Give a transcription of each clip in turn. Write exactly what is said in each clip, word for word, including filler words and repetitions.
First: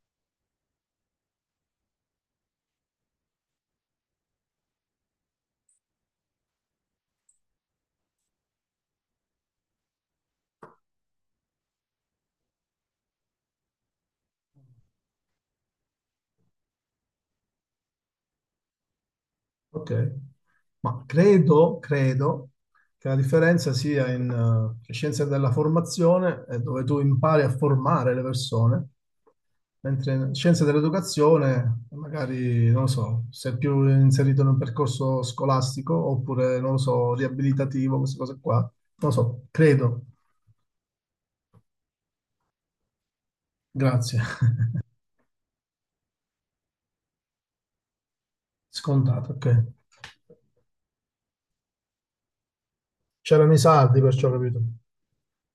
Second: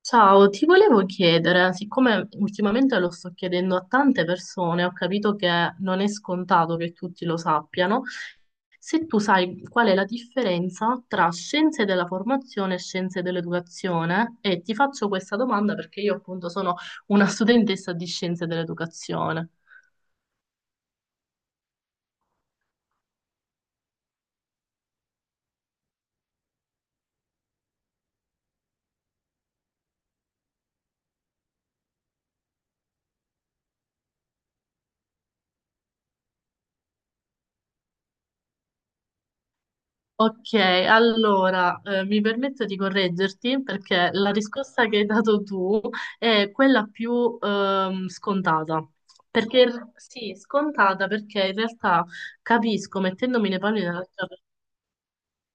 Ciao, ti volevo chiedere, siccome ultimamente lo sto chiedendo a tante persone, ho capito che non è scontato che tutti lo sappiano, se tu sai qual è la differenza tra scienze della formazione e scienze dell'educazione, e ti faccio questa domanda perché io appunto sono una studentessa di scienze dell'educazione. Ok, ma credo, credo che la differenza sia in eh, scienze della formazione, eh, dove tu impari a formare le persone, mentre in scienze dell'educazione, magari, non lo so, sei più inserito in un percorso scolastico oppure, non lo so, riabilitativo, queste cose qua. Non lo so, credo. Ok, allora eh, mi permetto di correggerti perché Grazie. la risposta che hai dato tu è quella più ehm, scontata. Scontato, ok. Perché sì, scontata perché in realtà capisco, mettendomi C'erano i nei panni sardi, della perciò ho capito.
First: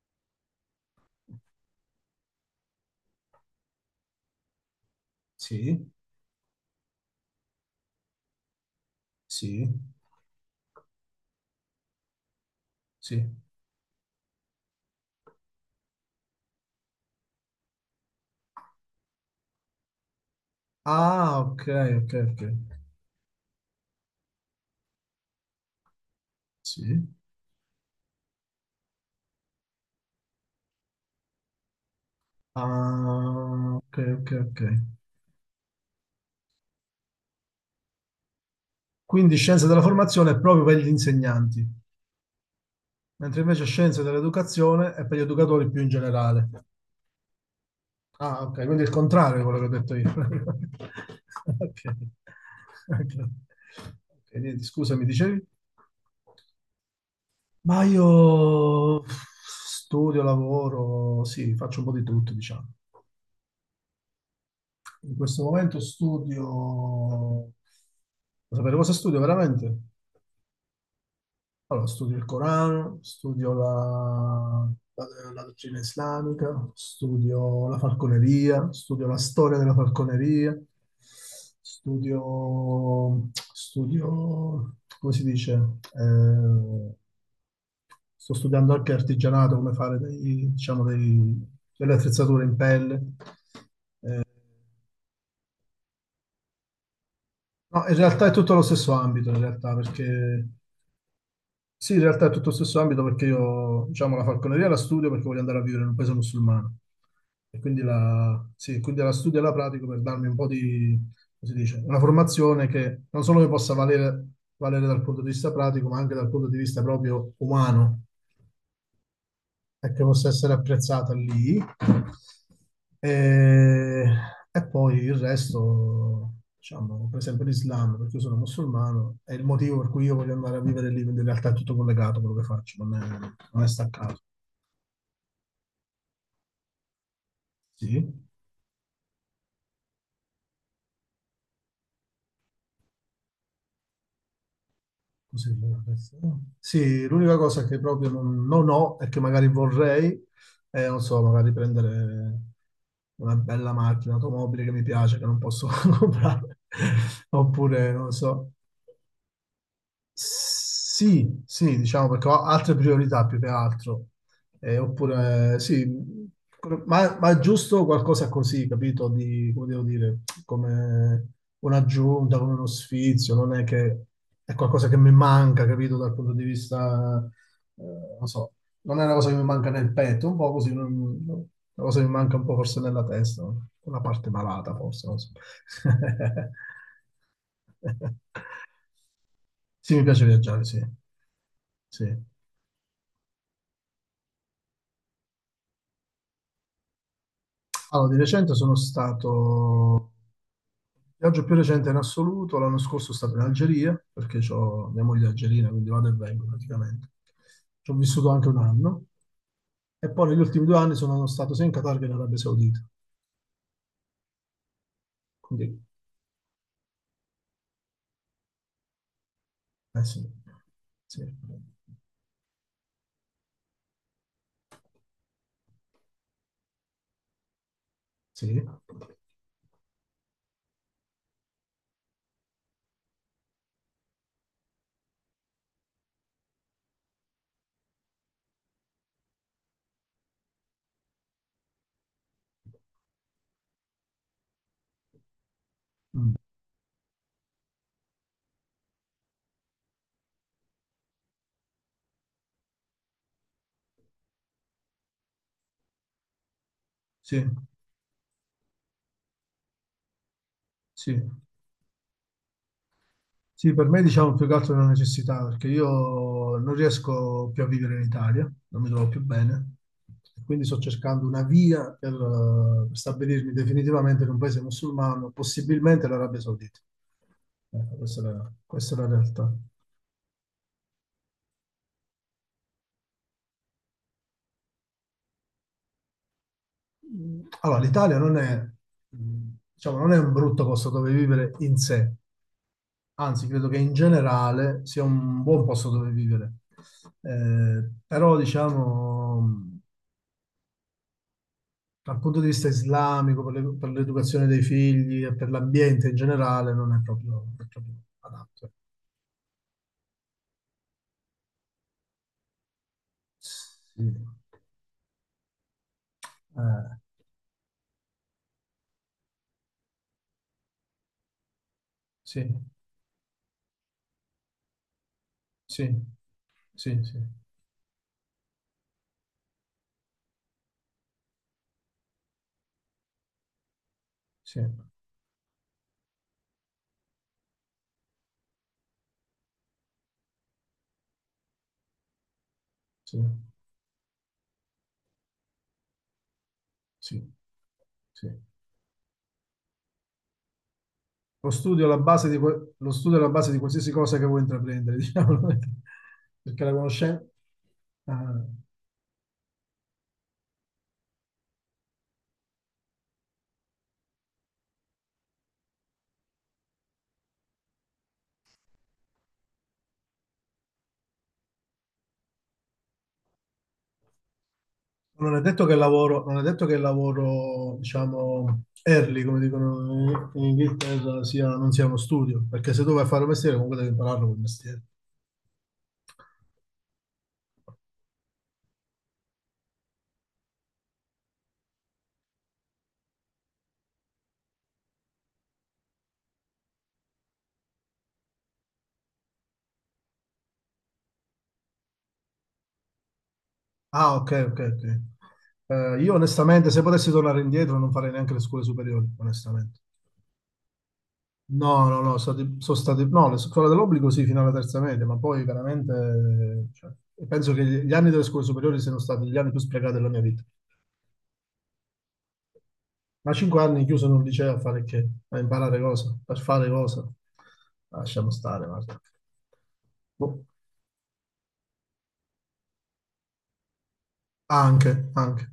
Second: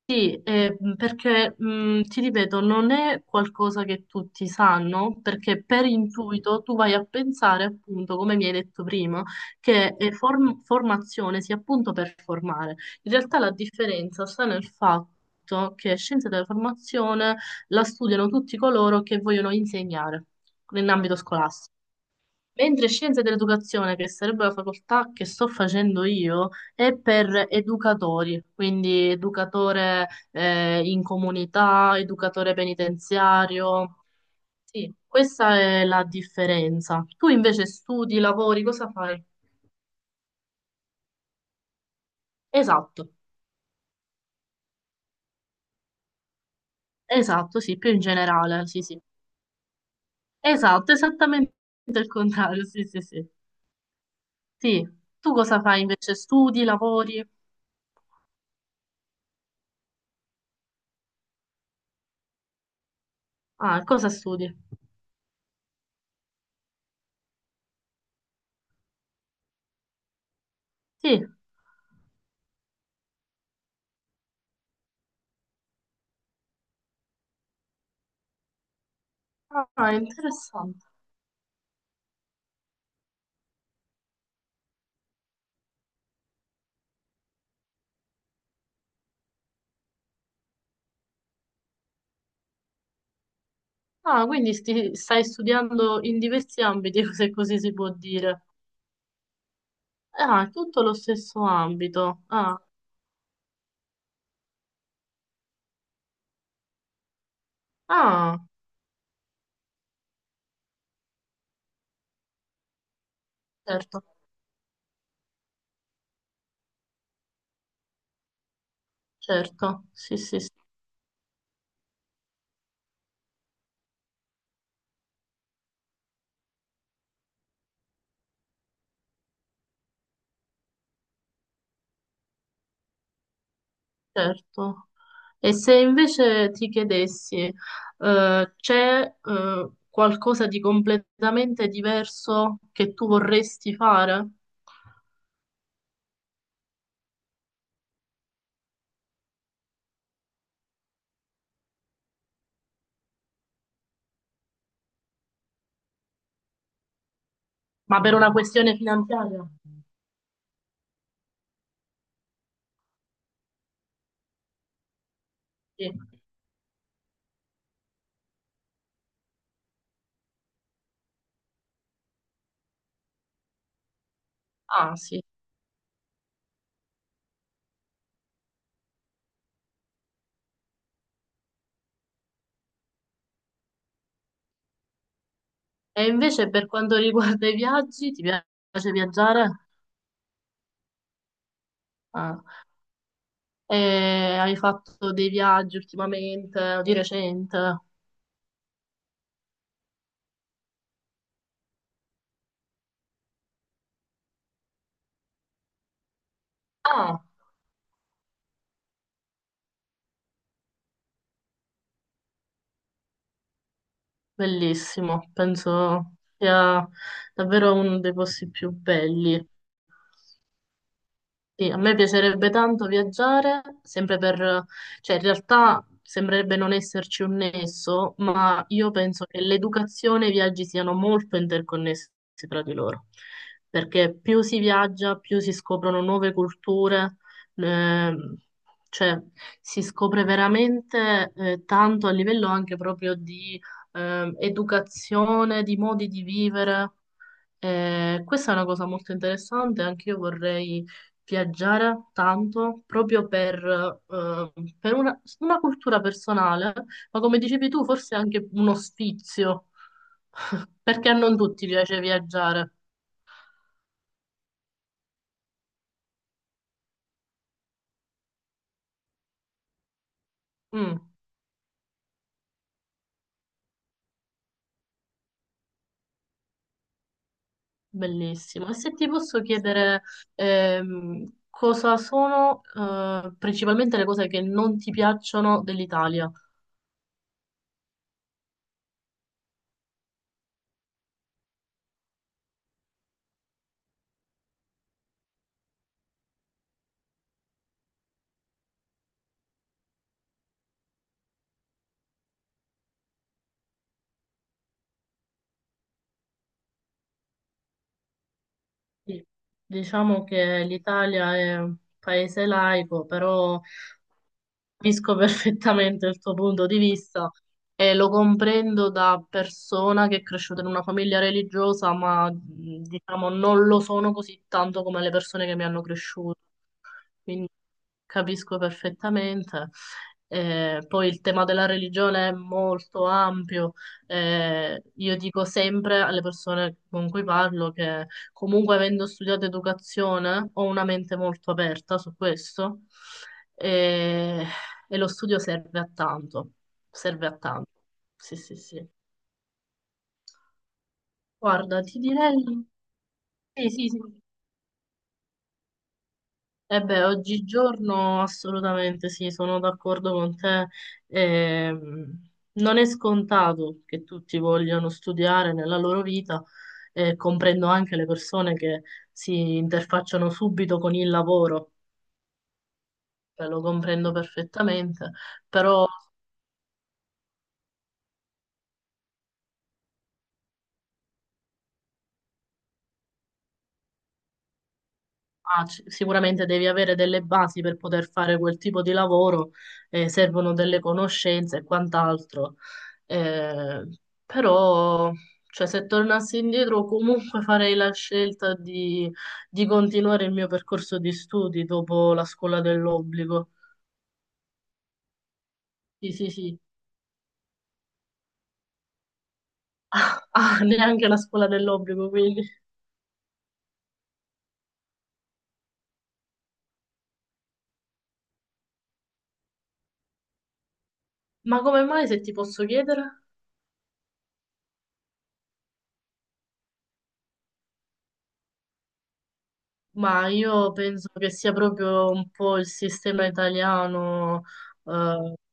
sì, eh, mh, perché mh, ti ripeto, non è qualcosa che tutti sanno, perché per Sì, intuito tu vai a pensare appunto, come mi hai detto prima, sì, che eh, form- formazione sia appunto per formare. In sì. realtà la differenza sta nel fatto che scienze della formazione la studiano tutti coloro che vogliono insegnare in ambito Ah, ok, scolastico. ok, ok. Mentre scienze dell'educazione, che sarebbe la facoltà che sto facendo io, è Sì. per educatori, quindi educatore eh, in comunità, educatore Ah, ok, penitenziario. ok, ok. Sì, questa è la differenza. Tu invece studi, lavori, cosa fai? Quindi scienze della formazione è proprio per gli insegnanti, Esatto, mentre invece scienze dell'educazione è per gli educatori più in generale. esatto, sì, più in Ah, ok, generale, sì, quindi è il sì. contrario di quello che ho detto io. Esatto, esattamente Ok, il contrario, sì, sì, ok. sì. Ok, niente, Sì, scusa, mi tu dicevi? cosa fai invece? Studi, lavori? Ma io studio, lavoro, sì, faccio un po' di tutto, diciamo. Ah, cosa studi? In questo momento studio... Vuoi sapere cosa studio veramente? Sì, Allora, studio il Corano, studio la, la- la dottrina islamica, studio la falconeria, studio la storia della ah, falconeria, interessante. studio, studio, come si dice? Eh, Sto studiando anche artigianato, come fare dei- diciamo, dei- delle attrezzature in pelle. Ah, quindi sti- stai studiando in diversi ambiti, se così si No, può in realtà è dire. tutto lo stesso ambito, in realtà, perché Ah, tutto lo stesso sì, in ambito. realtà è tutto lo Ah, stesso ambito perché io, diciamo, la falconeria la studio perché voglio andare a vivere in un paese musulmano. E quindi ah, la, sì, quindi la studio e la pratico per darmi un po' di, come si dice, una formazione che non solo mi possa certo, valere, valere dal punto di vista pratico, ma anche dal punto di vista proprio umano, certo, e che sì, possa sì, sì, essere apprezzata lì. E, e poi il resto, diciamo, per esempio l'Islam, perché io sono musulmano, è il motivo per cui io voglio andare a vivere lì, quindi in realtà è tutto collegato quello che faccio, non è, non è staccato. certo. E se invece ti chiedessi, Sì. eh, c'è, eh, qualcosa di completamente diverso che tu vorresti fare? Così, adesso. Sì, l'unica cosa che proprio non, non ho e che magari vorrei è, non so, magari prendere una bella macchina, automobile che mi piace, che non posso comprare, oppure, Ma non per una so, questione finanziaria? sì, sì, diciamo perché ho altre priorità più che altro. Eh, oppure, sì, Sì. ma, ma è giusto qualcosa così, capito? Di, come devo dire, come un'aggiunta, come uno sfizio, non è che è qualcosa Ah, che mi sì. manca, capito? Dal punto di vista, eh, non so, non è una cosa che mi manca nel petto, un po' così, non- non- una cosa che mi manca un po' forse nella testa, una parte malata forse, non so. E invece per quanto riguarda i viaggi, ti piace viaggiare? Sì, mi piace viaggiare, sì. Sì. Ah. E hai fatto dei viaggi ultimamente o di recente? Allora, di recente sono stato, il viaggio più recente in assoluto, l'anno scorso sono stato in Algeria, perché ho mia moglie è algerina, quindi vado e vengo praticamente. Ah, Ci ho vissuto anche un anno, e poi negli ultimi due anni sono stato sia in Qatar che in Arabia Saudita. bellissimo, Quindi, penso sia davvero uno dei posti più belli. eh sì, sì, Sì, a me piacerebbe tanto viaggiare, sempre per, cioè in realtà sembrerebbe non esserci un nesso, sì. ma io penso che l'educazione e i viaggi siano molto interconnessi tra di loro, perché più si viaggia, più si scoprono nuove culture, ehm, cioè si scopre veramente eh, tanto a livello anche proprio di ehm, educazione, di modi di Mm. vivere. Eh, questa è una cosa molto interessante, anche io vorrei viaggiare tanto proprio per, eh, per una, una cultura personale, ma come Sì, dicevi tu, forse anche uno sfizio, perché a sì. non tutti piace viaggiare. Sì, per me diciamo più che altro è una necessità, perché io non riesco più a vivere in Italia, non mi trovo più bene, quindi sto Mm, cercando una via per eh, stabilirmi definitivamente in un paese musulmano, possibilmente l'Arabia Saudita. Ecco, questa è la, bellissimo. E se questa è la ti posso realtà. chiedere, ehm, cosa sono, eh, principalmente le cose che non ti piacciono dell'Italia? Mm, Allora, l'Italia non è, mm, diciamo, non è un brutto posto dove vivere in sé, anzi, credo che in generale sia un buon posto dove vivere. Eh, però, diciamo, dal punto di vista islamico, per le- per l'educazione dei figli e per l'ambiente in generale, non è proprio, non è proprio adatto. Sì, diciamo che l'Italia è un paese laico, però Mm. capisco perfettamente il tuo punto di Eh, vista e lo comprendo da persona che è cresciuta in una famiglia religiosa, ma sì, mh, diciamo non lo sono così tanto come le persone che mi hanno sì, cresciuto. sì, sì, Quindi capisco perfettamente. Eh, poi il tema della religione è molto ampio. sì, Eh, io dico sempre alle persone con cui parlo che comunque avendo studiato educazione ho una mente molto aperta su questo sì, e, e lo studio serve a tanto, sì, serve a tanto. sì. Sì, sì, sì. Lo Guarda, studio è la ti base di, direi... que- lo studio è la base di Sì, sì, qualsiasi sì. cosa che vuoi intraprendere, diciamo, perché la Eh beh, conoscenza... oggigiorno assolutamente sì, sono d'accordo con te. Ehm, non è scontato che tutti vogliano studiare nella loro vita, e comprendo anche le persone che si interfacciano subito con il lavoro, eh, lo comprendo perfettamente, Non è detto che il però lavoro, non è detto che il lavoro, diciamo, early, come dicono in in Inghilterra, sia, non sia uno studio, perché se tu vai a fare un mestiere comunque devi impararlo quel mestiere. ah, c- sicuramente devi avere delle basi per poter fare quel tipo di lavoro, eh, servono delle conoscenze e quant'altro. Eh, però, cioè, se tornassi indietro, comunque farei la scelta di, di continuare il mio percorso di studi dopo la scuola dell'obbligo. Ah, ok, ok, ok. Eh, Sì, io sì, sì. onestamente, se potessi tornare indietro, non farei neanche le scuole superiori, onestamente. Ah, neanche la scuola No, no, dell'obbligo, no, quindi. stati- sono stati, no, le scuole dell'obbligo sì, fino alla terza media, ma poi veramente, cioè, penso che gli anni delle scuole superiori siano stati gli anni più sprecati della mia vita. Ma come mai, se ti posso chiedere? Ma cinque anni chiuso in un liceo a fare che? A imparare cosa? Per fare cosa? Ah, lasciamo stare, guarda. Ma Boh. io penso che sia proprio un po' il sistema italiano Anche, eh, anche.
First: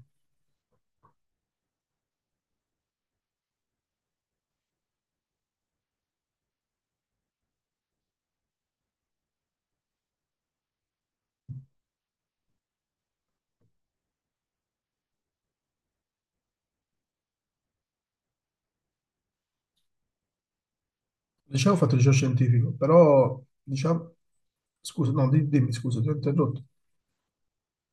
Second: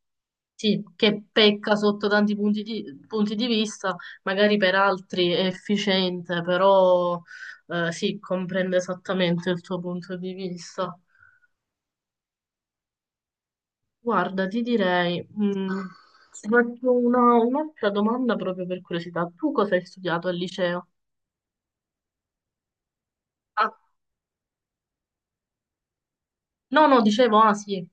sì, che pecca sotto tanti punti di, punti di vista, magari per altri è efficiente, però eh, sì, comprende esattamente il tuo punto di vista. Guarda, ti direi, mh, ti faccio una- un'altra domanda proprio per curiosità. Tu cosa hai studiato al liceo? Diciamo ho fatto liceo scientifico, però Ah, diciamo... Scusa, no, di- dimmi, scusa, ti ho interrotto. no, no, dicevo, ah sì,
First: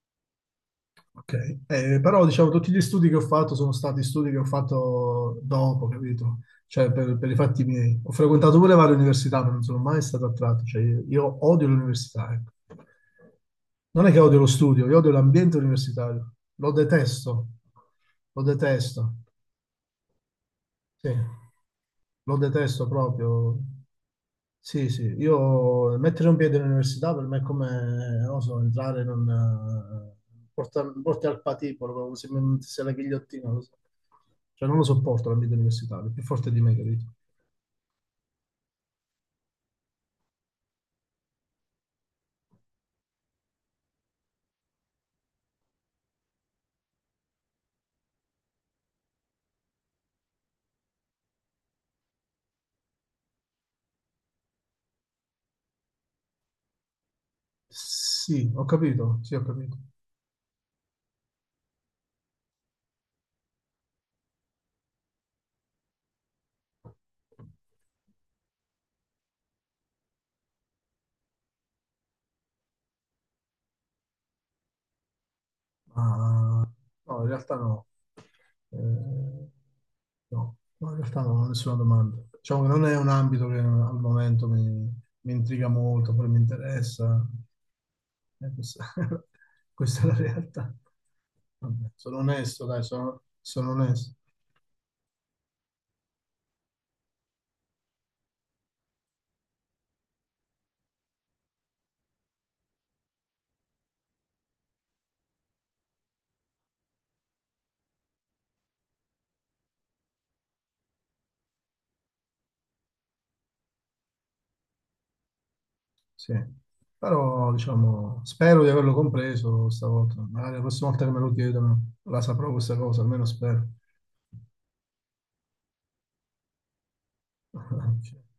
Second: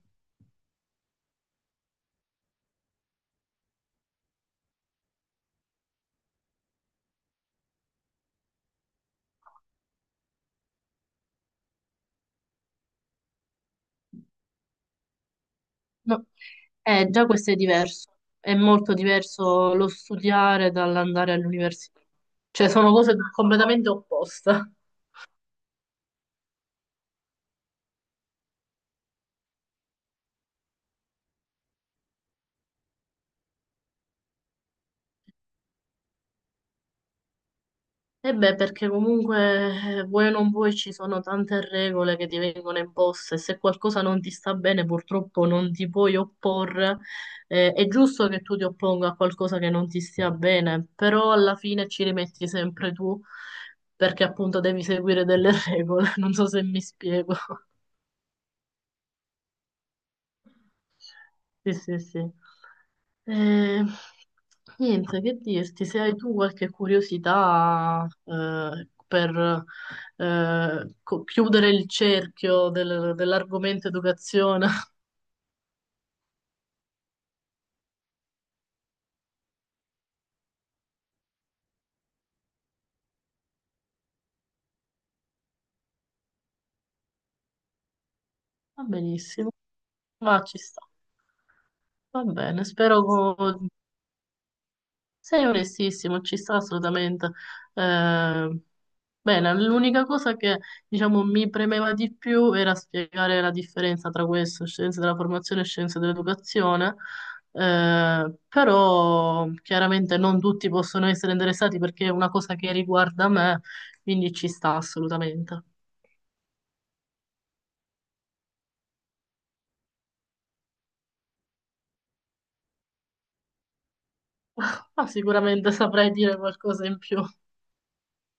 Ok, Eh, però diciamo tutti gli studi che ho fatto sono stati studi che ho fatto dopo, capito? Cioè per, per i fatti miei. Ho frequentato pure varie università, ma non sono mai stato attratto. Cioè, io, io odio l'università, ecco. Non è che odio lo studio, io odio l'ambiente no. universitario. Lo Eh, già detesto, questo è diverso, lo è molto detesto. diverso lo studiare Sì, dall'andare all'università, lo cioè detesto sono cose proprio. completamente opposte. Sì, sì, io mettere un piede all'università per me è come, non so, entrare in un... eh, porta- porti al patibolo, proprio se non ti sei la ghigliottina, lo so. Cioè non lo sopporto l'ambiente universitario, è più forte di me, capito? E beh, perché comunque eh, vuoi o non vuoi ci sono tante regole che ti vengono imposte. Se qualcosa non ti sta bene, purtroppo non ti puoi opporre. Eh, è giusto che tu ti opponga a qualcosa che non ti stia bene, però alla fine ci rimetti sempre tu, perché appunto devi seguire delle regole. Non so se mi spiego. Sì, ho capito, sì, ho capito. Sì, sì, sì. Eh, niente, che dirti, se hai tu qualche curiosità eh, per eh, co- chiudere il cerchio del- dell'argomento educazione, Ma no, in realtà no. Eh, no, no, in realtà non ho nessuna domanda. Diciamo che non è un ambito che al momento mi, mi intriga molto, poi mi interessa. Eh, va questa, benissimo, questa è la ma ci realtà. sta. Vabbè, sono Va bene, onesto, dai, spero sono, co- sono onesto. sei onestissimo, ci sta assolutamente. Eh, bene, l'unica cosa che diciamo mi premeva di più era spiegare la differenza tra questo, scienze della formazione e scienze dell'educazione, eh, però chiaramente non tutti possono essere interessati perché è una cosa che riguarda me, quindi ci sta assolutamente. Sì. Però, diciamo, spero di averlo compreso stavolta. Magari la prossima volta che me lo chiedono la saprò questa cosa, almeno spero. Ma sicuramente saprei dire qualcosa in più.